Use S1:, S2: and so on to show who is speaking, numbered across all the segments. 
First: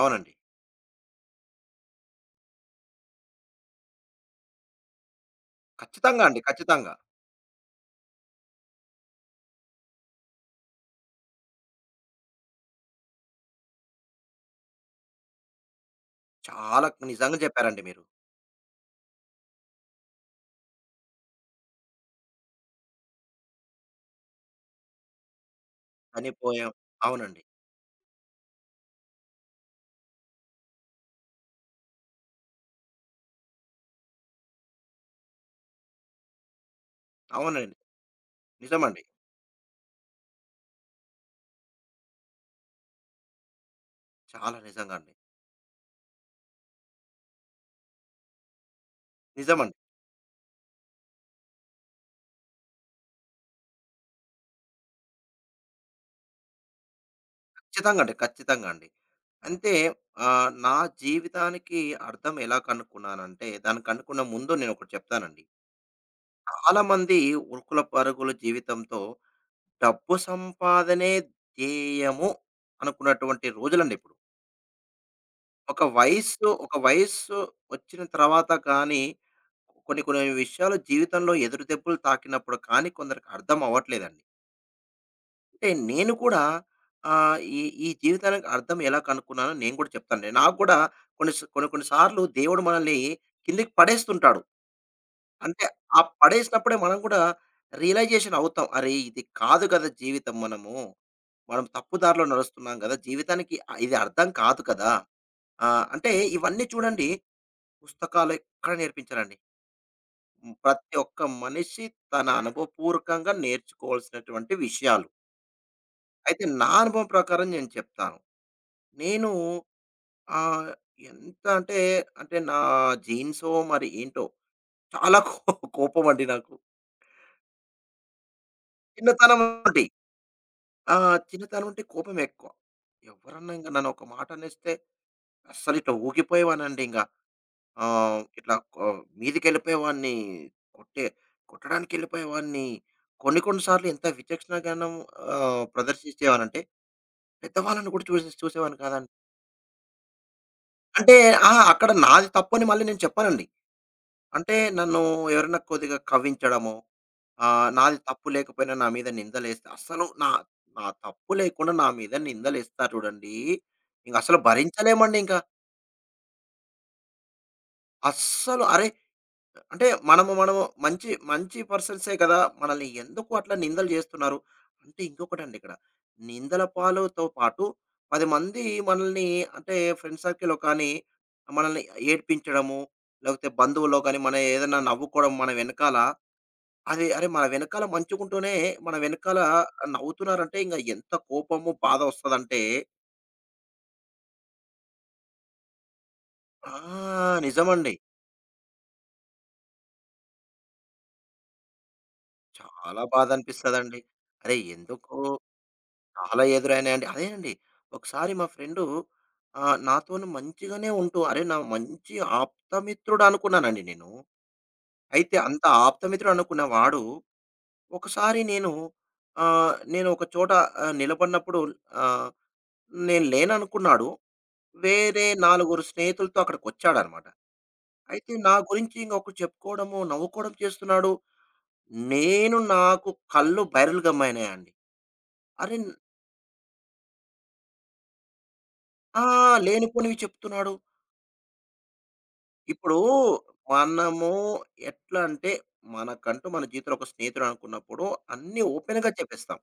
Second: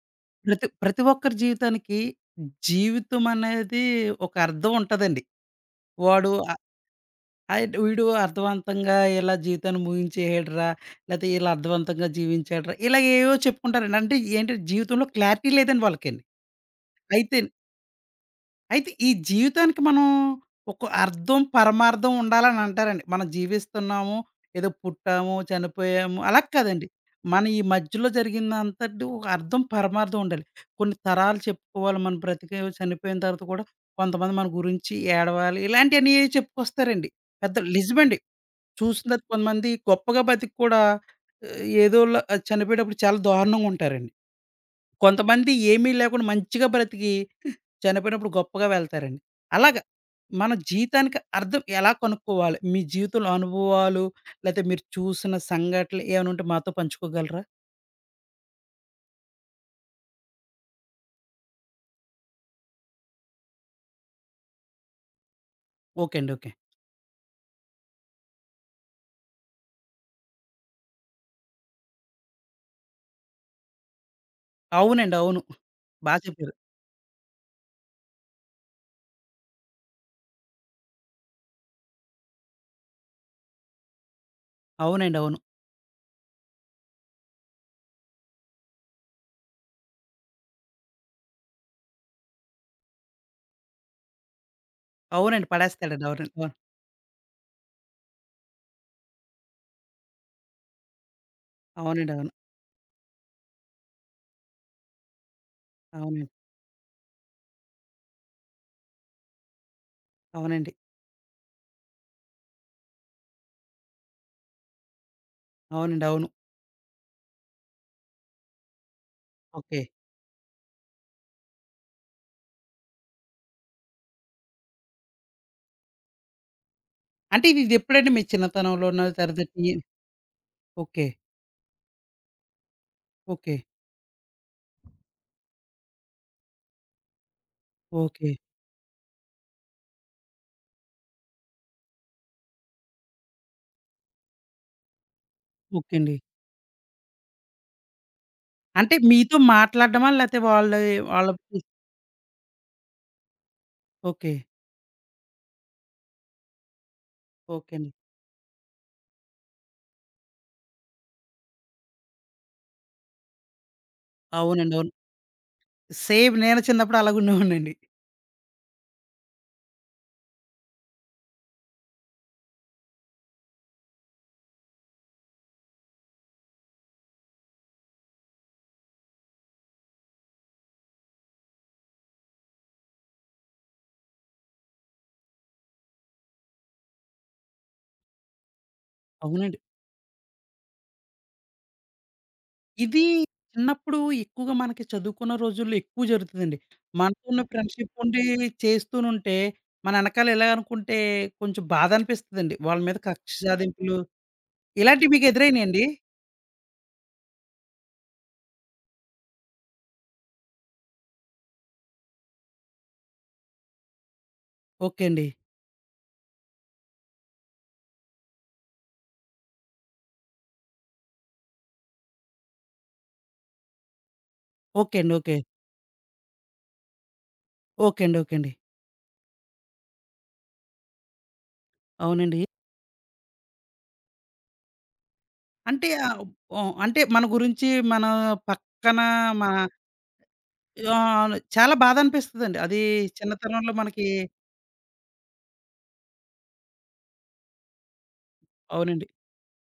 S1: అవునండి.
S2: ప్రతి ప్రతి ఒక్కరి జీవితానికి జీవితం అనేది ఒక అర్థం ఉంటదండి.
S1: ఖచ్చితంగా
S2: వాడు
S1: అండి.
S2: ఆహ్,
S1: ఖచ్చితంగా.
S2: వీడు అర్థవంతంగా ఇలా జీవితాన్ని ముగించేసాడురా! లేతే ఇలా అర్థవంతంగా జీవించాడురా! ఇలా ఏవేవో చెప్పుకుంటారండి. అంటే ఏంటంటే జీవితంలో క్లారిటీ లేదండి వాళ్ళకండి.
S1: చాలా
S2: అయితే
S1: నిజంగా చెప్పారండి మీరు.
S2: అయితే ఈ జీవితానికి మనం ఒక అర్థం, పరమార్థం ఉండాలని అంటారండి. మనం జీవిస్తున్నాము, ఏదో పుట్టాము, చనిపోయాము అలా
S1: చనిపోయాం
S2: కాదండి.
S1: అవునండి.
S2: మన ఈ మధ్యలో జరిగిందంతటి ఒక అర్థం, పరమార్థం ఉండాలి. కొన్ని తరాలు చెప్పుకోవాలి మనం బ్రతికేవో చనిపోయిన తర్వాత కూడా కొంతమంది మన గురించి ఏడవాలి. ఇలాంటియన్నీ చెప్పుకొస్తారండి. పెద్దలు
S1: అవునండి.
S2: నిజమండి.
S1: నిజమండి.
S2: చూసిన కొంతమంది గొప్పగా బతికి కూడా ఏదోలా చనిపోయేటప్పుడు చాలా దారుణంగా ఉంటారండి.
S1: చాలా నిజంగా అండి.
S2: కొంతమంది ఏమీ లేకుండా మంచిగా బ్రతికి చనిపోయినప్పుడు గొప్పగా వెళ్తారండి.
S1: నిజమండి.
S2: అలాగా మన జీవితానికి అర్థం ఎలా కనుక్కోవాలి? మీ జీవితంలో అనుభవాలు లేతే మీరు చూసిన సంఘటనలు ఏమైనా ఉంటే మాతో పంచుకోగలరా?
S1: ఖచ్చితంగా అండి. ఖచ్చితంగా అండి. అంటే నా జీవితానికి అర్థం ఎలా కనుక్కున్నానంటే, దాన్ని కనుక్కున్న ముందు నేనొకటి చెప్తానండి.
S2: ఓకే అండి. ఓకే.
S1: చాలామంది ఉరుకుల పరుగుల జీవితంతో డబ్బు సంపాదనే ధ్యేయము అనుకున్నటువంటి రోజులండి ఇప్పుడు.
S2: అవునండి. అవును.
S1: ఒక
S2: బా
S1: వయస్సు,
S2: చెప్పారు.
S1: ఒక వయస్సు వచ్చిన తర్వాత కానీ కొన్ని కొన్ని విషయాలు జీవితంలో ఎదురు దెబ్బలు తాకినప్పుడు కానీ కొందరికి అర్థం అవ్వట్లేదండి.
S2: అవునండి. అవును.
S1: అంటే నేను కూడా ఈ ఈ జీవితానికి అర్థం ఎలా కనుక్కున్నానో నేను కూడా చెప్తానండి. నాకు కూడా కొన్ని స కొన్ని కొన్ని సార్లు దేవుడు మనల్ని కిందకి పడేస్తుంటాడు.
S2: అవునండి.
S1: అంటే ఆ
S2: పడేస్తాడండి. అవునండి. అవును.
S1: పడేసినప్పుడే మనం కూడా రియలైజేషన్ అవుతాం. అరే! ఇది కాదు కదా జీవితం మనము. మనం తప్పు
S2: అవునండి.
S1: దారిలో
S2: అవును.
S1: నడుస్తున్నాం కదా! జీవితానికి ఇది అర్థం కాదు కదా! అంటే
S2: అవునండి.
S1: ఇవన్నీ చూడండి పుస్తకాలు ఎక్కడ నేర్పించరండి. హ్మ్.
S2: అవునండి.
S1: ప్రతి ఒక్క మనిషి తన అనుభవపూర్వకంగా నేర్చుకోవాల్సినటువంటి విషయాలు.
S2: అవునండి. అవును.
S1: అయితే నా అనుభవం ప్రకారం నేను చెప్తాను. నేను
S2: ఓకే.
S1: ఆహ్, ఎంత అంటే, అంటే నా జీన్సో మరి ఏంటో చాలా కోపమండి నాకు.
S2: అంటే ఇదెప్పుడండి మీ చిన్నతనంలోనా?
S1: చిన్నతనం
S2: తర్వాత టీ
S1: నుండి. ఆ!
S2: ఓకే.
S1: చిన్నతనం నుండి కోపం ఎక్కువ. ఎవరన్నా
S2: ఓకే.
S1: ఇంక నన్ను ఒక మాట అనేస్తే అస్సలు ఇట్లా ఊగిపోయేవాడినండి ఇంగ. ఆహ్,
S2: ఓకే.
S1: ఇట్లా కొ మీదికెళ్ళిపోయేవాడిని. కొట్టే కొట్టడానికెళ్ళిపోయేవాడిని. కొన్ని కొన్ని సార్లు ఎంత విచక్షణ జ్ఞానం
S2: ఓకే అండి.
S1: ప్రదర్శించేవానంటే, పెద్దవాళ్ళని కూడా చూసేవాడిని
S2: అంటే
S1: కాదండి.
S2: మీతో మాట్లాడడమా? లేతే
S1: అంటే
S2: వాళ్ళ
S1: ఆ! అక్కడ నాది తప్పని మళ్ళీ నేను చెప్పనండి.
S2: ఓకే.
S1: అంటే నన్ను ఎవరైనా కొద్దిగా కవ్వించడమో,
S2: ఓకే అండి.
S1: నాది తప్పు లేకపోయినా నా మీద నిందలేస్తే అస్సలు నా నా తప్పు లేకుండా నా మీద నిందలేస్తారు చూడండి. ఇంక అసలు
S2: అవునండి. అవును.
S1: భరించలేమండి ఇంక.
S2: సేమ్ నేను చిన్నప్పుడు అలాగుండేవాడినండి.
S1: అస్సలు అరే! అంటే మనము మనము మంచి మంచి పర్సన్సే కదా! మనల్ని ఎందుకు అట్లా నిందలు జేస్తున్నారు? అంటే ఇంకొకటండి ఇక్కడ. నిందల పాలుతో పాటు 10 మంది మనల్ని అంటే ఫ్రెండ్ సర్కిల్‌లో కానీ, మనల్ని ఏడిపించడము, లేకపోతే బంధువుల్లో కానీ, మనం ఏదైనా నవ్వుకోవడం మన వెనకాల, అది అరే! మన వెనకాల మంచుకుంటూనే మన వెనకాల
S2: అవునండి.
S1: నవ్వుతున్నారంటే ఇంగ ఎంత కోపము, బాధ ఒస్తదంటే
S2: ఇది చిన్నప్పుడు ఎక్కువగా మనకి చదువుకున్న రోజుల్లో ఎక్కువ జరుగుతదండి.
S1: ఆ!
S2: మనతో ఉన్న ఫ్రెండ్‌షిప్
S1: నిజమండి.
S2: ఉండి చేస్తూనుంటే, మన ఎనకాల ఇలా అనుకుంటే కొంచెం బాధ అనిపిస్తదండి. వాళ్ళ మీద
S1: చాలా
S2: కక్ష సాధింపులు
S1: బాధనిపిస్తదండి. అరే!
S2: ఇలాంటివి
S1: ఎందుకు
S2: మీకు ఎదురైనాయండి?
S1: చాలా ఎదురైనాయండి. అదేనండి. ఒకసారి మా ఫ్రెండు నాతోను మంచిగానే ఉంటూ అరే! నా మంచి ఆప్తమిత్రుడు అనుకున్నానండి నేను.
S2: ఓకే అండి.
S1: అయితే అంత ఆప్తమిత్రుడు అనుకున్న వాడు ఒకసారి నేను నేను ఒక చోట నిలబడినప్పుడు ఆహ్, నేను లేననుకున్నాడు.
S2: ఓకే అండి.
S1: వేరే
S2: ఓకే.
S1: నలుగురు స్నేహితులతో అక్కడికొచ్చాడనమాట.
S2: ఓకే అండి. ఓకే
S1: అయితే
S2: అండి.
S1: నా గురించి ఇంకొకడు చెప్పుకోవడము, నవ్వుకోవడం చేస్తున్నాడు.
S2: అవునండి.
S1: నేను నాకు కళ్ళు బైరలు గమ్మైనాయండి. అరే!
S2: అంటే ఓహ్, అంటే మన గురించి మన పక్కన
S1: ఆ!
S2: మన
S1: లేనిపోనివి చెప్తున్నాడు.
S2: చాలా బాధ అనిపిస్తదండి. అది
S1: ఇప్పుడు
S2: చిన్నతనంలో మనకి
S1: మనము ఎట్లా అంటే మనకంటూ మన జీవితంలో ఒక స్నేహితుడు అనుకున్నప్పుడు అన్నీ
S2: అవునండి.
S1: ఓపెన్‌గా చెప్పేస్తాం.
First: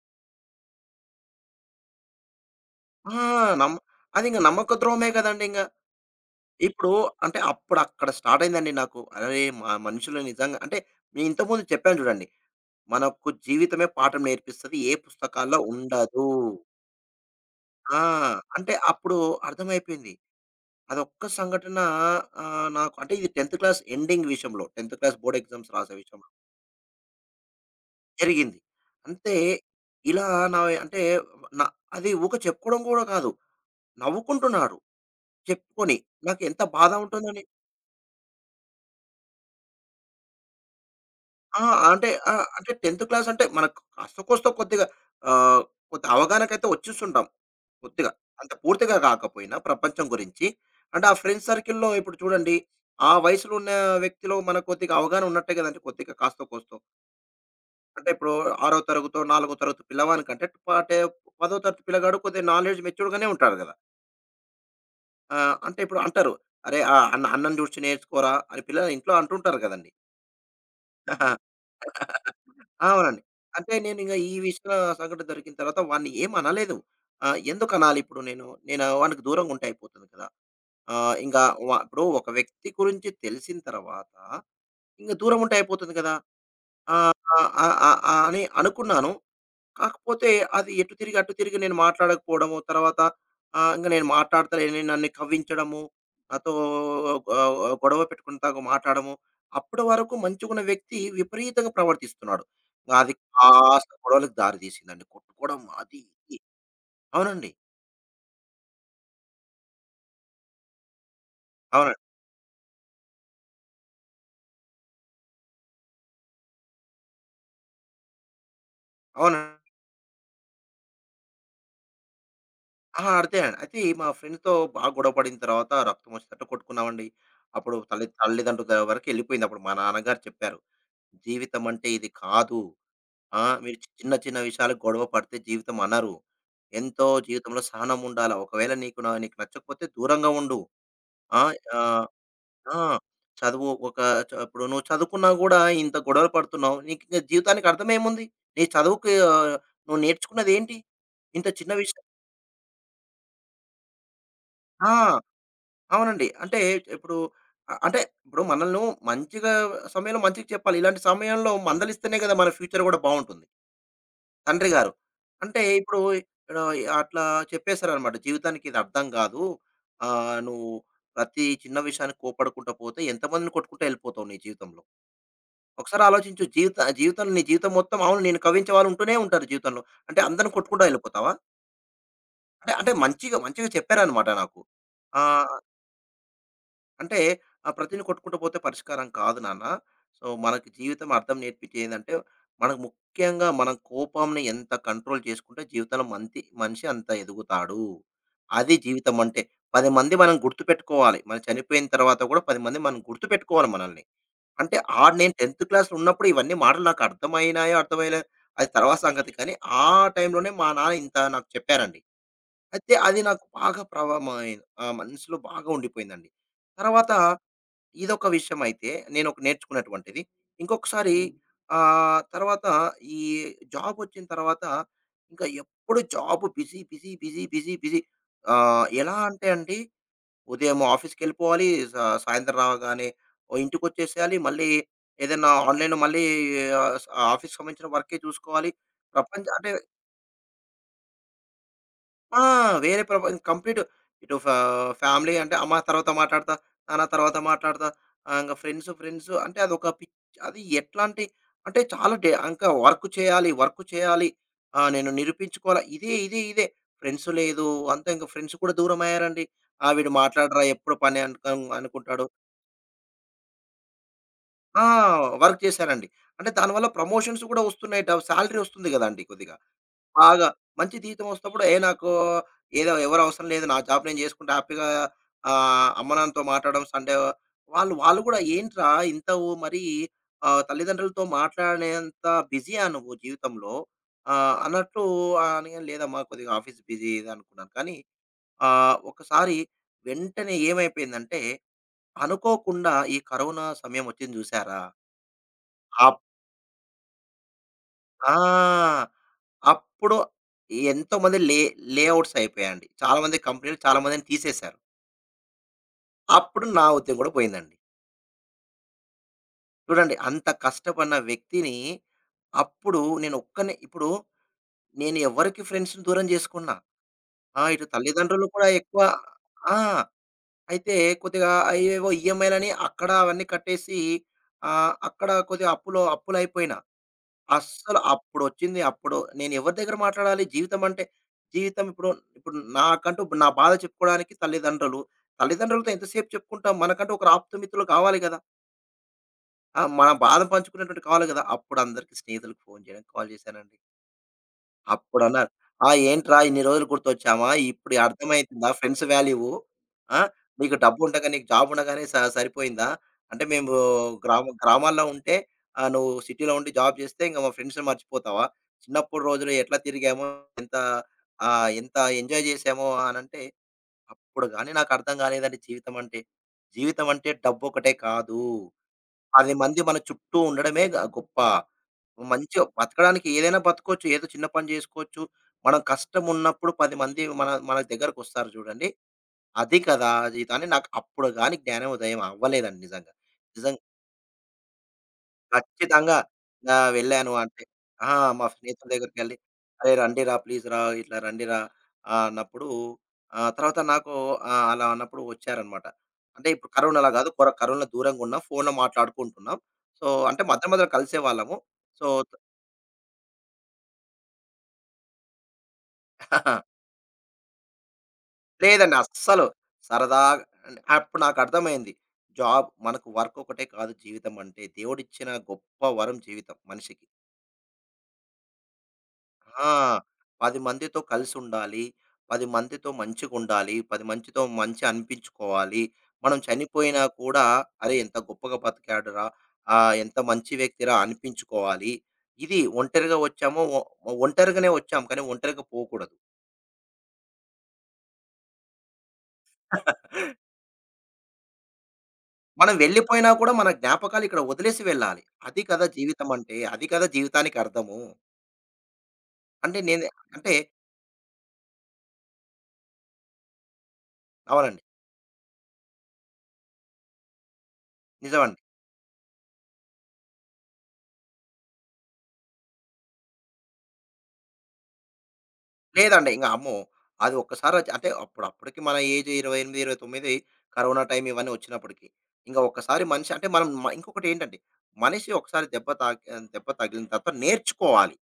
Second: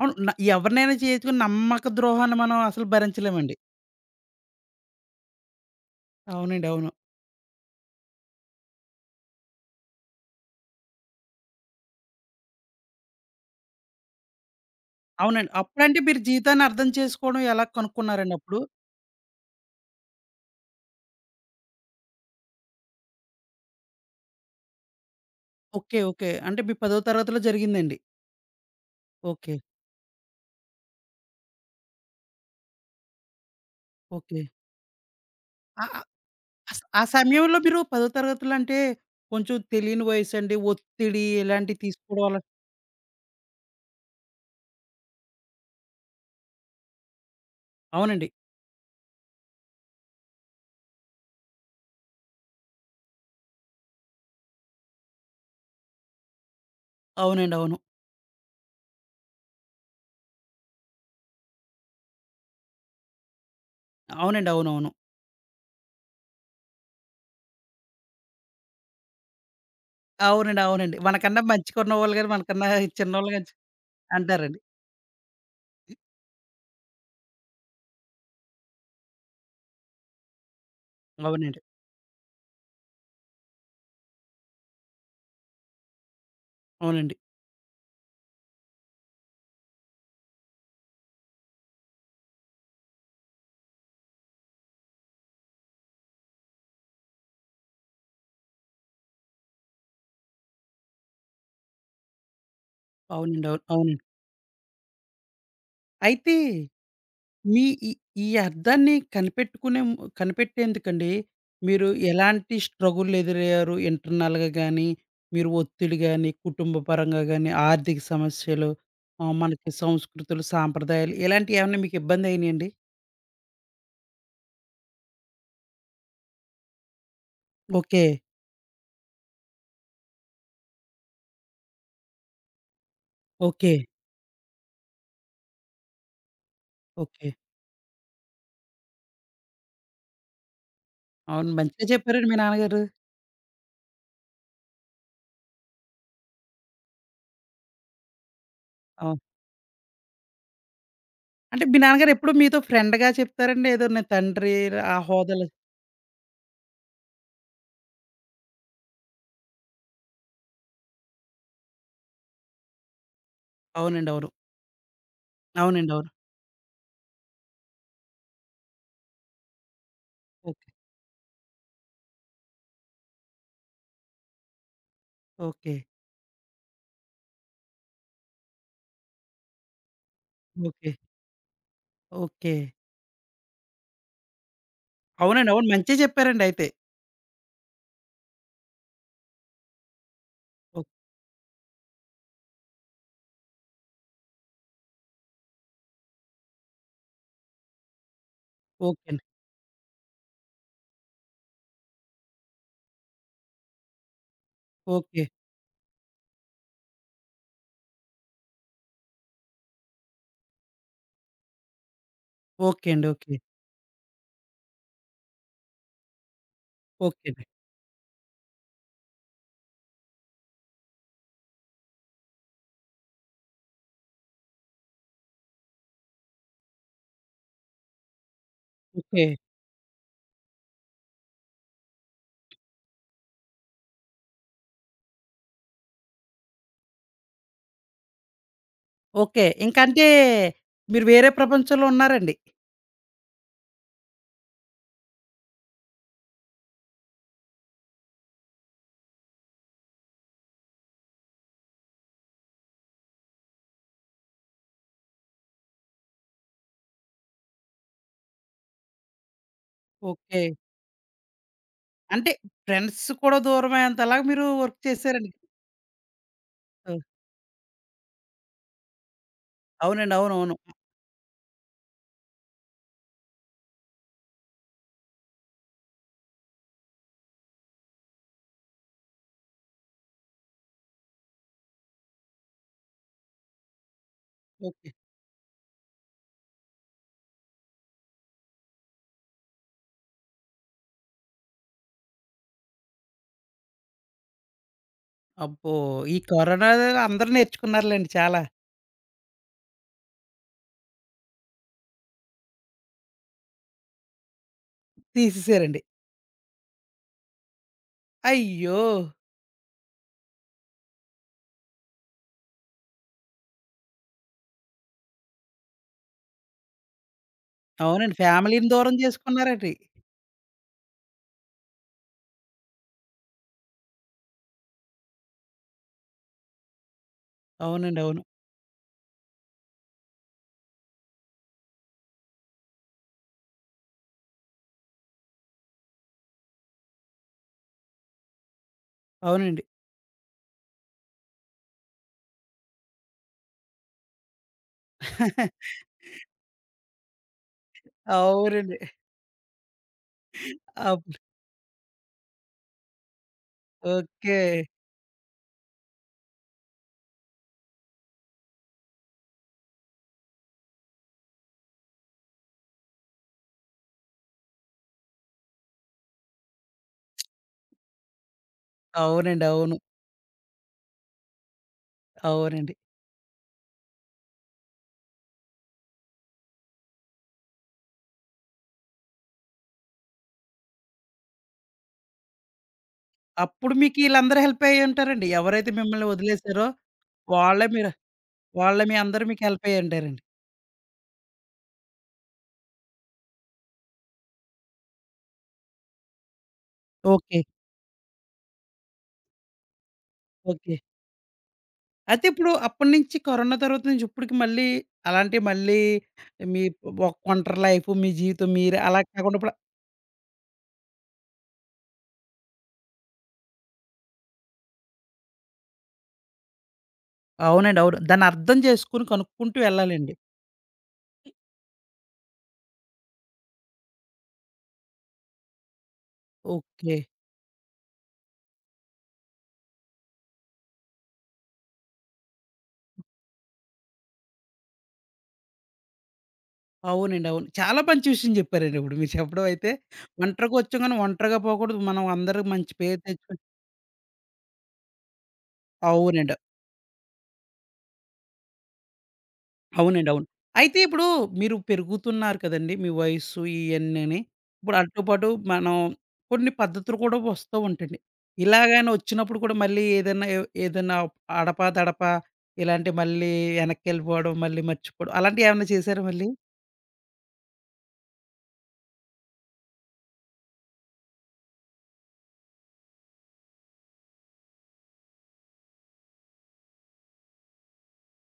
S2: అవును. ఎవరినైనా చేర్చుకుని నమ్మక ద్రోహాన్ని మనం అసలు
S1: ఆ!
S2: భరించలేమండి.
S1: నమ్ అది ఇంక నమ్మక ద్రోహమే కదండీ ఇంగ.
S2: అవునండి.
S1: ఇప్పుడు
S2: అవును.
S1: అంటే అప్పుడు అక్కడ స్టార్ట్ అయిందండి నాకు. అరే! మా మనుషులు నిజంగా అంటే నేను ఇంతకుముందు చెప్పాను చూడండి. మనకు జీవితమే పాఠం నేర్పిస్తది. ఏ
S2: అవునండి.
S1: పుస్తకాల్లో
S2: అప్పుడంటే మీరు
S1: ఉండదు.
S2: జీవితాన్ని అర్థం చేసుకోవడం ఎలా
S1: ఆ!
S2: కనుక్కున్నారండి అప్పుడు?
S1: అంటే అప్పుడు అర్థమైపోయింది. అదొక్క సంఘటన నాకు అంటే ఇది 10థ్ క్లాస్ ఎండింగ్ విషయంలో 10థ్ క్లాస్ బోర్డ్ ఎగ్జామ్స్ రాసే
S2: ఓకే.
S1: విషయంలో.
S2: ఓకే. అంటే మీ 10వ తరగతిలో జరిగిందండి.
S1: జరిగింది. అంతే
S2: ఓకే.
S1: ఇలా నా అంటే నా అది ఊకె చెప్పుకోవడం కూడా కాదు.
S2: ఓకే.
S1: నవ్వుకుంటున్నాడు
S2: ఆ!
S1: చెప్పుకొని.
S2: ఆ!
S1: నాకెంత
S2: అస్
S1: బాధ
S2: ఆ
S1: ఉంటుందని
S2: సమయంలో మీరు 10వ తరగతులు అంటే కొంచెం తెలియని వయసండి. ఒత్తిడి
S1: ఆ!
S2: ఇలాంటివి
S1: అంటే
S2: తీసుకోవడం
S1: ఆ!
S2: వల్ల
S1: అంటే 10థ్ క్లాస్ అంటే మనకు కాస్తో కోస్తో కొద్దిగా ఆహ్, కొంత అవగాహనకైతే వచ్చేస్తుంటాం కొద్దిగా.
S2: అవునండి.
S1: అంత పూర్తిగా కాకపోయినా ప్రపంచం గురించి. అంటే ఆ ఫ్రెండ్స్ సర్కిల్‌లో ఇప్పుడు చూడండి ఆ వయసులో ఉన్న వ్యక్తిలో మనకు కొద్దిగా అవగాహన ఉన్నట్టే కదండీ కొద్దిగా కాస్తో కోస్తో.
S2: అవునండి. అవును.
S1: అంటే ఇప్పుడు 6వ తరగతో, 4వ తరగతి పిల్లవానికంటే ప టే 10వ తరగతి పిల్లగాడు కొద్దిగా నాలెడ్జ్ మెచ్యూర్‌గానే ఉంటాడు కదా!
S2: అవునండి. అవునవును.
S1: ఆ! అంటే ఇప్పుడు అంటారు. "అరే! ఆ! అన్నని చూసి నేర్చుకోరా" అని పిల్లలు ఇంట్లో అంటుంటారు కదండీ.
S2: అవునండి. అవునండి. మనకన్నా మంచిగున్నవాళ్ళు గాని, మనకన్నా
S1: అవునండి.
S2: చిన్నోళ్ళు గాని
S1: అంటే నేనింగ ఈ
S2: అంటారండి.
S1: విషయం సంఘటన జరిగిన తర్వాత వాడిని ఏం అనలేదు. ఎందుకనాలి ఇప్పుడు నేను? నేను వానికి దూరంగా ఉంటే అయిపోతుంది కదా! ఆహ్, ఇంగా
S2: అవునండి.
S1: వ ఇప్పుడు ఒక వ్యక్తి గురించి తెలిసిన తర్వాత ఇంగ దూరం ఉంటే అయిపోతుంది కదా! ఆహ్,
S2: అవునండి.
S1: ఆహ్, ఆహ్, ఆహ్, అని అనుకున్నాను. కాకపోతే అది ఎటు తిరిగి, అటు తిరిగి నేను మాట్లాడకపోవడము, తర్వాత ఇంక నేను మాట్లాడతలేనని నన్ను కవ్వించడము, నాతో ఆహ్, ఆహ్, గొడవ పెట్టుకుని తను మాట్లాడము. అప్పటి వరకు మంచిగున్న వ్యక్తి విపరీతంగా ప్రవర్తిస్తున్నాడు. ఇంకా అది
S2: అవునండి. అవును.
S1: కాస్త
S2: అవునండి.
S1: గొడవలకు దారి తీసిందండి. కొట్టుకోవడం అది
S2: అయితే
S1: ఇది. అవునండి.
S2: మీ ఈ ఈ అర్థాన్ని కనిపెట్టుకునే ము కనిపెట్టేందుకండి మీరు
S1: అవునండి.
S2: ఎలాంటి స్ట్రగుల్ ఎదురయ్యారు? ఇంటర్నల్‌గా గానీ, మీరు ఒత్తిడి గానీ, కుటుంబ పరంగా గానీ, ఆర్థిక సమస్యలు,
S1: అవునండి.
S2: మనకి సంస్కృతులు, సాంప్రదాయాలు ఇలాంటియేమన్నా మీకు ఇబ్బందయినియండి?
S1: అహా! అడితే అండి అయితే మా ఫ్రెండ్‌తో బాగా గొడవ పడిన తర్వాత రక్తం వచ్చేటట్టు కొట్టుకున్నామండి. అప్పుడు
S2: ఓకే.
S1: తల్లిదండ్రుల వరకు ఎళ్ళిపోయింది. అప్పుడు మా నాన్నగారు చెప్పారు. "జీవితం అంటే ఇది కాదు." ఆ!
S2: ఓకే.
S1: మీరు చిన్న చిన్న విషయాలకు గొడవ పడితే జీవితం అనరు. ఎంతో
S2: ఓకే.
S1: జీవితంలో సహనం ఉండాల. ఒకవేళ నీకు నచ్చకపోతే దూరంగా ఉండు. ఆ!
S2: అవును. మంచిగా
S1: ఆహ్,
S2: చెప్పారండి మీ
S1: ఆ!
S2: నాన్నగారు.
S1: చదువు ఒక చ ఇప్పుడు నువ్వు చదువుకున్నా గూడా ఇంత గొడవలు పడుతున్నావు. నీకు ఇంక జీవితానికి అర్థమేముంది? నీ చదువుకి
S2: అవును.
S1: నువ్వు నేర్చుకున్నదేంటి? ఇంత
S2: అంటే
S1: చిన్న
S2: మీ
S1: విషయం
S2: నాన్నగారు ఎప్పుడు మీతో ఫ్రెండ్‌గా చెప్తారండి? ఏదో నేను తండ్రి ఆ
S1: ఆ!
S2: హోదాలో
S1: అవునండి. అంటే ఇప్పుడు అంటే ఇప్పుడు మనల్ని మంచిగా సమయంలో మంచిగా చెప్పాలి. ఇలాంటి సమయంలో మందలిస్తేనే కదా! మన ఫ్యూచర్ గూడా బావుంటుంది.
S2: అవునండి. అవును.
S1: తండ్రి గారు. అంటే
S2: అవునండి.
S1: ఇప్పుడు
S2: అవును.
S1: ఇక్కడ అట్లా చెప్పేసారనమాట. జీవితానికి ఇది అర్థం గాదు. నువ్వు
S2: ఓకే.
S1: ప్రతి చిన్న విషయానికి కోప్పడకుంట పోతే ఎంతమందిని కొట్టుకుంటూ ఎళ్ళిపోతావు నీ జీవితంలో.
S2: ఓకే.
S1: ఒకసారి ఆలోచించు జీవితంలో నీ జీవితం మొత్తం అవును నేను కవ్వించే వాళ్ళు ఉంటూనే ఉంటారు జీవితంలో. అంటే అందరిని కొట్టుకుంటా
S2: ఓకే.
S1: ఎళ్ళిపోతావా?
S2: ఓకే.
S1: అంటే అంటే మంచిగా మంచిగా చెప్పారనమాట నాకు. ఆ!
S2: అవునండి. అవును. మంచే చెప్పారండి అయితే.
S1: అంటే ఆ! ప్రతిని కొట్టుకుంటూ పోతే పరిష్కారం కాదు నాన్న. సో, మనకి
S2: ఓహ్!
S1: జీవితం అర్థం నేర్పించేది ఏందంటే, మనకు ముఖ్యంగా మన కోపంని ఎంత కంట్రోల్ చేసుకుంటే జీవితంలో మంతి మనిషి అంత ఎదుగుతాడు. అది
S2: ఓకే
S1: జీవితం
S2: అండి.
S1: అంటే. 10 మంది మనం గుర్తుపెట్టుకోవాలి. మనం చనిపోయిన తర్వాత కూడా 10 మంది మనం గుర్తుపెట్టుకోవాలి మనల్ని. అంటే ఆడు
S2: ఓకే.
S1: నేను 10థ్ క్లాస్‌లో ఉన్నప్పుడు ఇవన్నీ మాటలు నాకు అర్థమైనాయో, అది తర్వాత సంగతి కానీ, ఆ టైంలోనే మా నాన్న ఇంత నాకు చెప్పారండి.
S2: ఓకే
S1: అయితే
S2: అండి.
S1: అది
S2: ఓకే.
S1: నాకు బాగా ప్రభావం అయి మనసులో బాగా ఉండిపోయిందండి. తర్వాత
S2: ఓకే అండి.
S1: ఇదొక విషయం అయితే నేను ఒక నేర్చుకున్నటువంటిది. ఇంకొకసారి హ్మ్. తర్వాత ఈ జాబ్ వచ్చిన తర్వాత ఇంకా ఎప్పుడు job busy, busy, busy, busy, busy ఎలా
S2: ఓకే.
S1: అంటే అండి ఉదయం ఆఫీస్‌కెళ్ళిపోవాలి. సాయంత్రం రాగానే ఓ ఇంటికొచ్చేసేయాలి. మళ్ళీ ఏదైనా ఆన్‌లైన్‌లో మళ్ళీ ఆహ్, ఆఫీస్‌కి సంబంధించిన వర్కే చూసుకోవాలి.
S2: ఓకే.
S1: అంటే
S2: ఇంకంటే మీరు వేరే ప్రపంచంలో ఉన్నారండి.
S1: ఆ! వేరే ప్రపం కంప్లీట్ ఇటు ఫా ఫ్యామిలీ అంటే అమ్మ తర్వాత మాట్లాడతా, నాన్న తర్వాత మాట్లాడతా, ఇంగ ఫ్రెండ్స్ అంటే అదొక పిచ్ అది ఎట్లాంటి అంటే చాలా డే ఇంకా వర్క్ చేయాలి, వర్క్ చేయాలి. ఆ! నేను నిరూపించుకోవాలి. ఇదే, ఇదే, ఇదే. ఫ్రెండ్స్ లేదు. అంతా ఇంక ఫ్రెండ్స్ కూడా దూరం అయ్యారండి. ఆ! వీడు
S2: ఓకే.
S1: మాట్లాడరా ఎప్పుడు పని అనుకుంటాడు.
S2: అంటే ఫ్రెండ్స్ కూడా దూరమయ్యేంతలాగా మీరు వర్క్
S1: ఆ!
S2: చేశారండి.
S1: వర్క్ చేశానండి. అంటే దానివల్ల
S2: ఓహ్!
S1: ప్రమోషన్స్ కూడా వస్తున్నాయి. సాలరీ వస్తుంది కదండీ కొద్దిగా.
S2: అవునండి.
S1: బాగా
S2: అవునవును.
S1: మంచి జీతం వస్తున్నప్పుడు ఏ నాకు ఏదో ఎవరు అవసరం లేదు. నా జాబ్ నేను చేసుకుంటా హ్యాపీగా అమ్మ నాన్నతో మాట్లాడడం సండే వాళ్ళు వాళ్ళు కూడా ఏంట్రా ఇంత ఓ మరి తల్లిదండ్రులతో మాట్లాడేంత బిజీయా నువ్వు జీవితంలో
S2: ఓకే.
S1: అన్నట్టు అని లేదమ్మా కొద్దిగా ఆఫీస్ బిజీ ఇది అనుకున్నాను. కానీ ఒకసారి వెంటనే ఏమైపోయిందంటే అనుకోకుండా ఈ కరోనా సమయం వచ్చింది చూసారా?
S2: అబ్బో! ఈ
S1: అప్
S2: కరోనా అందరూ నేర్చుకున్నారులెండి
S1: ఆ!
S2: చాలా.
S1: అప్పుడు ఎంతోమంది లేఔట్స్ అయిపోయాయండి. చాలామంది కంపెనీలు చాలామందిని తీసేశారు.
S2: తీసేసారండి.
S1: అప్పుడు నా ఉద్యోగం కూడా పోయిందండి.
S2: అయ్యో!
S1: చూడండి అంత కష్టపడిన వ్యక్తిని అప్పుడు నేను ఒక్కడినే ఇప్పుడు నేను ఎవరికి ఫ్రెండ్స్‌ని దూరం చేసుకున్నా. ఆ! ఇటు
S2: అవునండి.
S1: తల్లిదండ్రులు కూడా
S2: ఫ్యామిలీని దూరం
S1: ఎక్కువ
S2: చేసుకున్నారండి.
S1: ఆ! అయితే కొద్దిగా అయ్యేవో ఈఎంఐలని అక్కడ అవన్నీ కట్టేసి అక్కడ కొద్దిగా అప్పులయిపోయినా. అస్సలు
S2: అవునండి. అవును.
S1: అప్పుడొచ్చింది. అప్పుడు నేనెవరి దగ్గర మాట్లాడాలి? జీవితం అంటే, జీవితం ఇప్పుడు ఇప్పుడు నాకంటూ నా బాధ చెప్పుకోవడానికి తల్లిదండ్రులు. తల్లిదండ్రులతో ఎంతసేపు చెప్పుకుంటాం? మనకంటూ ఒకరు ఆప్తుమిత్రులు కావాలి గదా!
S2: అవునండి.
S1: ఆ! మన బాధ పంచుకునేటువంటి కావాలి గదా! అప్పుడు అందరికి స్నేహితులకు ఫోను చేయడానికి కాల్ చేశానండి. అప్పుడన్నారు. "ఆ! ఏంట్రా ఇన్ని రోజులు గుర్తొచ్చామా? ఇప్పుడు అర్థమైతుందా
S2: అవునండి.
S1: Friends value. ఆ! నీకు
S2: అప్పుడు
S1: డబ్బుండగా, నీకు జాబుండగానే సరిపోయిందా? అంటే మేము
S2: ఓకే.
S1: గ్రామ గ్రామాల్లో ఉంటే నువ్వు సిటీలో ఉండి జాబ్ చేస్తే ఇంక మా ఫ్రెండ్స్‌ని మర్చిపోతావా? చిన్నప్పుడు రోజులు ఎట్లా తిరిగామో, ఎంత ఎంత ఎంజాయ్ చేసామో" అనంటే, అప్పుడు గాని నాకర్థం కాలేదండి జీవితం అంటే. జీవితం అంటే డబ్బొకటే కాదు.
S2: అవునండి.
S1: 10
S2: అవును.
S1: మంది మన చుట్టూ ఉండడమే గొప్ప. మంచిగా
S2: అవునండి.
S1: బతకడానికి ఏదైనా బతకొచ్చు. ఏదో చిన్న పని జేసుకోవచ్చు. మనం కష్టం ఉన్నప్పుడు 10 మంది మన మన దగ్గరకొస్తారు జూడండి. అది కదా! జీవితం అని నాకు అప్పుడు గాని జ్ఞానోదయం అవ్వలేదండి నిజంగా.
S2: అప్పుడు
S1: నిజంగా
S2: మీకు ఈళ్ళందరూ హెల్ప్ అయ్యుంటారండి. ఎవరైతే మిమ్మల్ని
S1: ఖచ్చితంగా
S2: వదిలేసారో
S1: వెళ్ళాను అంటే
S2: వాళ్ళే మీరు
S1: ఆ! మా
S2: వాళ్ళే
S1: స్నేహితుల
S2: మీ అందరూ
S1: దగ్గరికెళ్ళి
S2: మీకు హెల్ప్
S1: "అరే!
S2: అయ్యుంటారండి.
S1: రండిరా ప్లీజ్ రా, ఇట్లా రండిరా" అన్నప్పుడు తర్వాత నాకు అలా అన్నప్పుడు వచ్చారనమాట. అంటే ఇప్పుడు కరోనాలా గాదు.
S2: ఓకే.
S1: కరోనా దూరంగున్నాం. ఫోన్‌లో మాట్లాడుకుంటున్నాం. సో, అంటే మధ్య
S2: ఓకే.
S1: మధ్యలో కలిసేవాళ్ళము. సో
S2: అయితే ఇప్పుడు అప్పటినుంచి కరోనా తర్వాత నుంచి ఇప్పటికి మళ్ళీ అలాంటివి మళ్ళీ మీ ఒక ఒంటరి లైఫ్, మీ జీవితం మీరే
S1: లేదండి.
S2: అలా కాకుండా
S1: అస్సలు.
S2: ఇప్పుడు
S1: సరదాగా అండ్ అప్పుడు నాకర్థమైంది. జాబ్ మనకు వర్క్ ఒకటే కాదు జీవితం అంటే. దేవుడిచ్చిన గొప్ప వరం జీవితం మనిషికి.
S2: అవునండి. అవును. దాన్ని అర్థం చేసుకొని కనుక్కుంటూ
S1: ఆ!
S2: వెళ్ళాలండి.
S1: 10 మందితో కలిసుండాలి. 10 మందితో మంచిగుండాలి. 10 మంచితో మంచి అనిపించుకోవాలి. మనం
S2: ఓకే.
S1: చనిపోయినా కూడా అరే! ఎంత గొప్పగా బతికాడురా! ఎంత మంచి వ్యక్తిరా అనిపించుకోవాలి. ఇది ఒంటరిగా వచ్చాము. ఒంటరిగానే వచ్చాం. కానీ ఒంటరిగా పోకూడదు.
S2: అవునండి. అవును. చాలా మంచి విషయం చెప్పారండి ఇప్పుడు మీరు చెప్పడం అయితే. ఒంటరిగా వచ్చాం గానీ ఒంటరిగా పోకూడదు. మనం అందరూ
S1: మనం
S2: మంచి పేరు
S1: వెళ్ళిపోయినా
S2: తెచ్చుకొని
S1: కూడా మన జ్ఞాపకాలు ఇక్కడ వదిలేసి వెళ్ళాలి. అది కదా జీవితం
S2: అవునండి.
S1: అంటే. అది కదా జీవితానికి అర్థము. అంటే నేను
S2: అవునండి. అవును.
S1: అంటే
S2: అయితే ఇప్పుడు మీరు పెరుగుతున్నారు కదండీ! మీ వయస్సు ఇయన్నీని. ఇప్పుడు
S1: అవునండి.
S2: అటు పాటు మనం కొన్ని పద్ధతులు కూడా వస్తూ ఉంటాయండి.
S1: నిజమండి.
S2: ఇలాగని వచ్చినప్పుడు కూడా మళ్ళీ ఏదైనా ఏదైనా అడపా దడపా ఇలాంటి మళ్ళీ వెనక్కెళ్ళిపోవడం, మళ్ళీ మర్చిపోవడం అలాంటియేమన్నా చేశారా మళ్ళీ?
S1: లేదండి. ఇంక అమ్మో! అది ఒక్కసారి వచ్చి అంటే అప్పుడు అప్పటికి మన ఏజ్ 28, 29 కరోనా టైమ్ ఇవన్నీ వచ్చినప్పటికి. ఇంక ఒక్కసారి మనిషి అంటే మనం మ ఇంకొకటేంటంటే మనిషి ఒకసారి దెబ్బ తగిలిన తర్వాత నేర్చుకోవాలి.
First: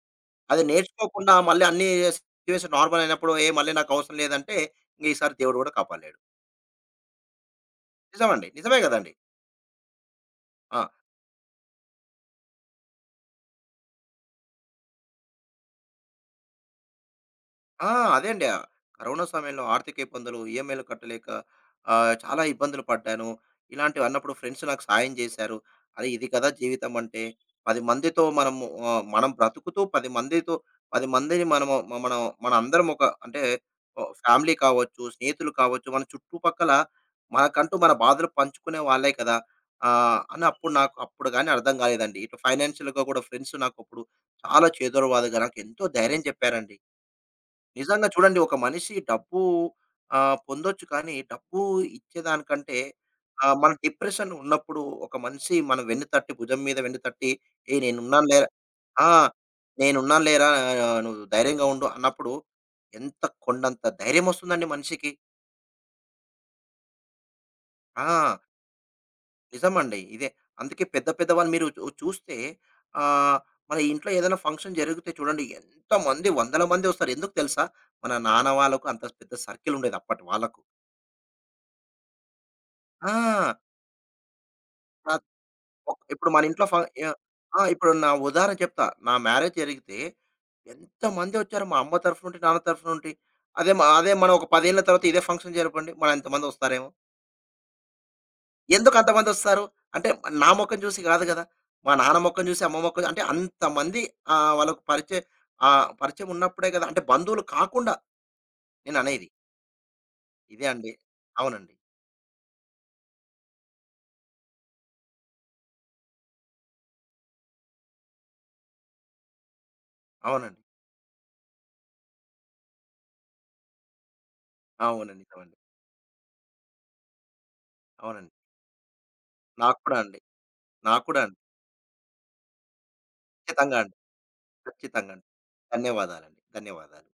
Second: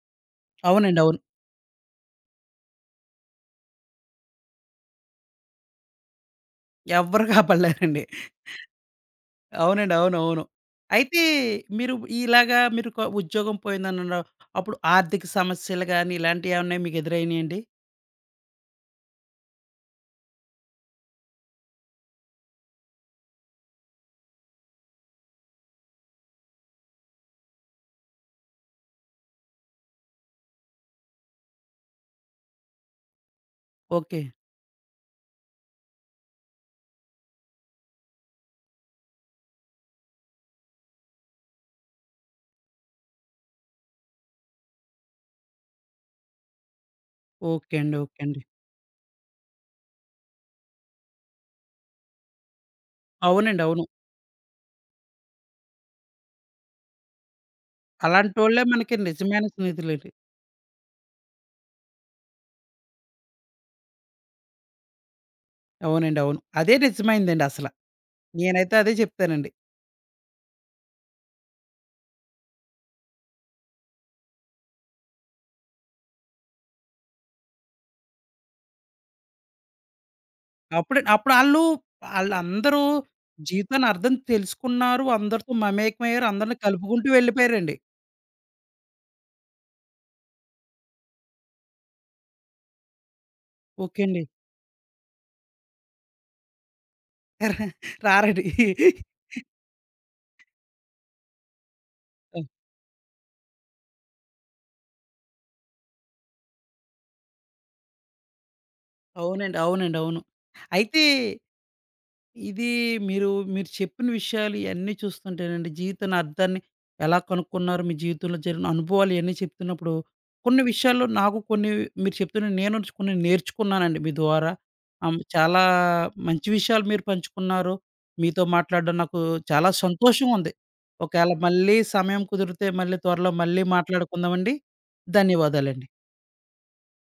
S1: అది
S2: అవునండి. అవును.
S1: నేర్చుకోకుండా మళ్ళీ అన్ని సిట్యుయేషన్ నార్మల్ అయినప్పుడు ఏ మళ్ళీ నాకు అవసరం లేదంటే ఇంక ఈసారి దేవుడు కూడా కాపాడలేడు.
S2: ఎవ్వరు కాపాడలేరండి.
S1: నిజమండి. నిజమే గదండీ!
S2: అవునండి. అవును. అవును.
S1: ఆ!
S2: అయితే మీరు ఇలాగా మీరు ఉద్యోగం పోయిందన్నారు. అప్పుడు ఆర్థిక సమస్యలు గాని ఇలాంటియేమన్నా మీకు ఎదురైనాయండి?
S1: ఆ! అదే అండి. కరోనా సమయంలో ఆర్థిక ఇబ్బందులు, ఈఎంఐలు కట్టలేక చాలా ఇబ్బందులు పడ్డాను. ఇలాంటివి అన్నప్పుడు ఫ్రెండ్స్ నాకు సాయం చేశారు. అరే! ఇది కదా జీవితం అంటే. 10 మందితో మనము మనం బ్రతుకుతూ 10 మందితో 10 మందిని మనము మ మనం మనందరం ఒక అంటే ఓ
S2: ఓకే.
S1: ఫ్యామిలీ కావచ్చు, స్నేహితులు కావచ్చు, మన చుట్టుపక్కల మనకంటూ మన బాధలు పంచుకునే వాళ్ళే కదా! అని అప్పుడు నాకు అప్పుడు గాని అర్థం కాలేదండి. ఇటు ఫైనాన్షియల్‌గా కూడా ఫ్రెండ్స్ నాకప్పుడు చాలా చేదోడవాదోడుగా నాకెంతో ధైర్యం చెప్పారండి.
S2: ఓకే అండి.
S1: నిజంగా
S2: ఓకే
S1: చూడండి
S2: అండి.
S1: ఒక మనిషి డబ్బు పొందొచ్చు కానీ డబ్బు ఇచ్చేదానికంటే
S2: అవునండి.
S1: మన
S2: అవును.
S1: డిప్రెషన్ ఉన్నప్పుడు ఒక మనిషి భుజం మీద వెన్ను తట్టి "ఏయ్! నేనున్నాను లేరా"
S2: అలాంటోళ్ళే మనకి
S1: ఆ!
S2: నిజమైన స్నేహితులండి.
S1: "నేనున్నాను లేరా నువ్వు ధైర్యంగా ఉండు" అన్నప్పుడు ఎంత కొండంత ధైర్యం వస్తుందండి మనిషికి.
S2: అవునండి. అవును. అదే నిజమైందండి అసల.
S1: ఆ!
S2: నేనైతే అదే చెప్తానండి.
S1: నిజమండి. ఇదే. అందుకే పెద్ద పెద్ద వాళ్ళు మీరు చూస్తే ఆహ్, మన ఇంట్లో ఏదైనా ఫంక్షన్ జరిగితే చూడండి ఎంతమంది వందల మంది వస్తారు. ఎందుకు తెలుసా? మన నాన్న వాళ్ళకు అంత పెద్ద సర్కిల్ ఉండేది అప్పటి వాళ్ళకు.
S2: అప్పుడు అప్పుడు ఆళ్ళు ఆళ్ళందరూ
S1: ఆ!
S2: జీవితాన్ని అర్థం తెలుసుకున్నారు.
S1: ఆహ్,
S2: అందరితో
S1: ఒక్
S2: మమేకమయ్యారు.
S1: ఇప్పుడు మన
S2: అందరిని
S1: ఇంట్లో
S2: కలుపుకుంటూ
S1: యాహ్! ఆ!
S2: వెళ్ళిపోయారండి.
S1: ఇప్పుడు నా ఉదాహరణ చెప్తా. నా మ్యారేజ్ జరిగితే ఎంతమందొచ్చారు మా అమ్మ తరఫు నుండి, నాన్న తరఫు నుండి.
S2: ఓకే
S1: అదే
S2: అండి.
S1: మనం ఒక 10 ఏళ్ల తర్వాత ఇదే ఫంక్షన్ జరపండి. మన ఎంతమందొస్తారేమో!
S2: రారండి.
S1: ఎందుకు అంతమందొస్తారు? అంటే నా మొఖం చూసి కాదు కదా! మా నాన్న మొఖం చూసి, అమ్మ మొఖం అంటే అంతమంది ఆహ్, వాళ్ళకి పరిచయ పరిచయం ఉన్నప్పుడే కదా! అంటే బంధువులు కాకుండా నేననేది.
S2: అవునండి. అవునండి. అవును.
S1: ఇదే అండి.
S2: అయితే
S1: అవునండి.
S2: ఇది మీరు, మీరు చెప్పిన విషయాలు ఇయన్నీ చూస్తుంటేనండి, జీవితాన్ని అర్థాన్ని ఎలా కనుక్కున్నారు, మీ జీవితంలో జరిగిన అనుభవాలు ఇయన్నీ చెప్తున్నప్పుడు,
S1: అవునండి.
S2: కొన్ని విషయాల్లో నాకు కొన్ని మీరు చెప్తున్న నేను కొన్ని నేర్చుకున్నానండి మీ ద్వారా.
S1: అవునండి. నిజమండి.
S2: చాలా మంచి విషయాలు మీరు పంచుకున్నారు.
S1: అవునండి.
S2: మీతో మాట్లాడడం నాకు చాలా
S1: నాకు కూడా అండి.
S2: సంతోషంగా ఉంది.
S1: నాకు కూడా
S2: ఒకవేళ
S1: అండి.
S2: మళ్ళీ సమయం కుదిరితే మళ్ళీ త్వరలో మళ్ళీ
S1: ఖచ్చితంగా అండి.
S2: మాట్లాడుకుందామండి.
S1: ఖచ్చితంగా. అండి.
S2: ధన్యవాదాలండి.
S1: ధన్యవాదాలండి. ధన్యవాదాలు.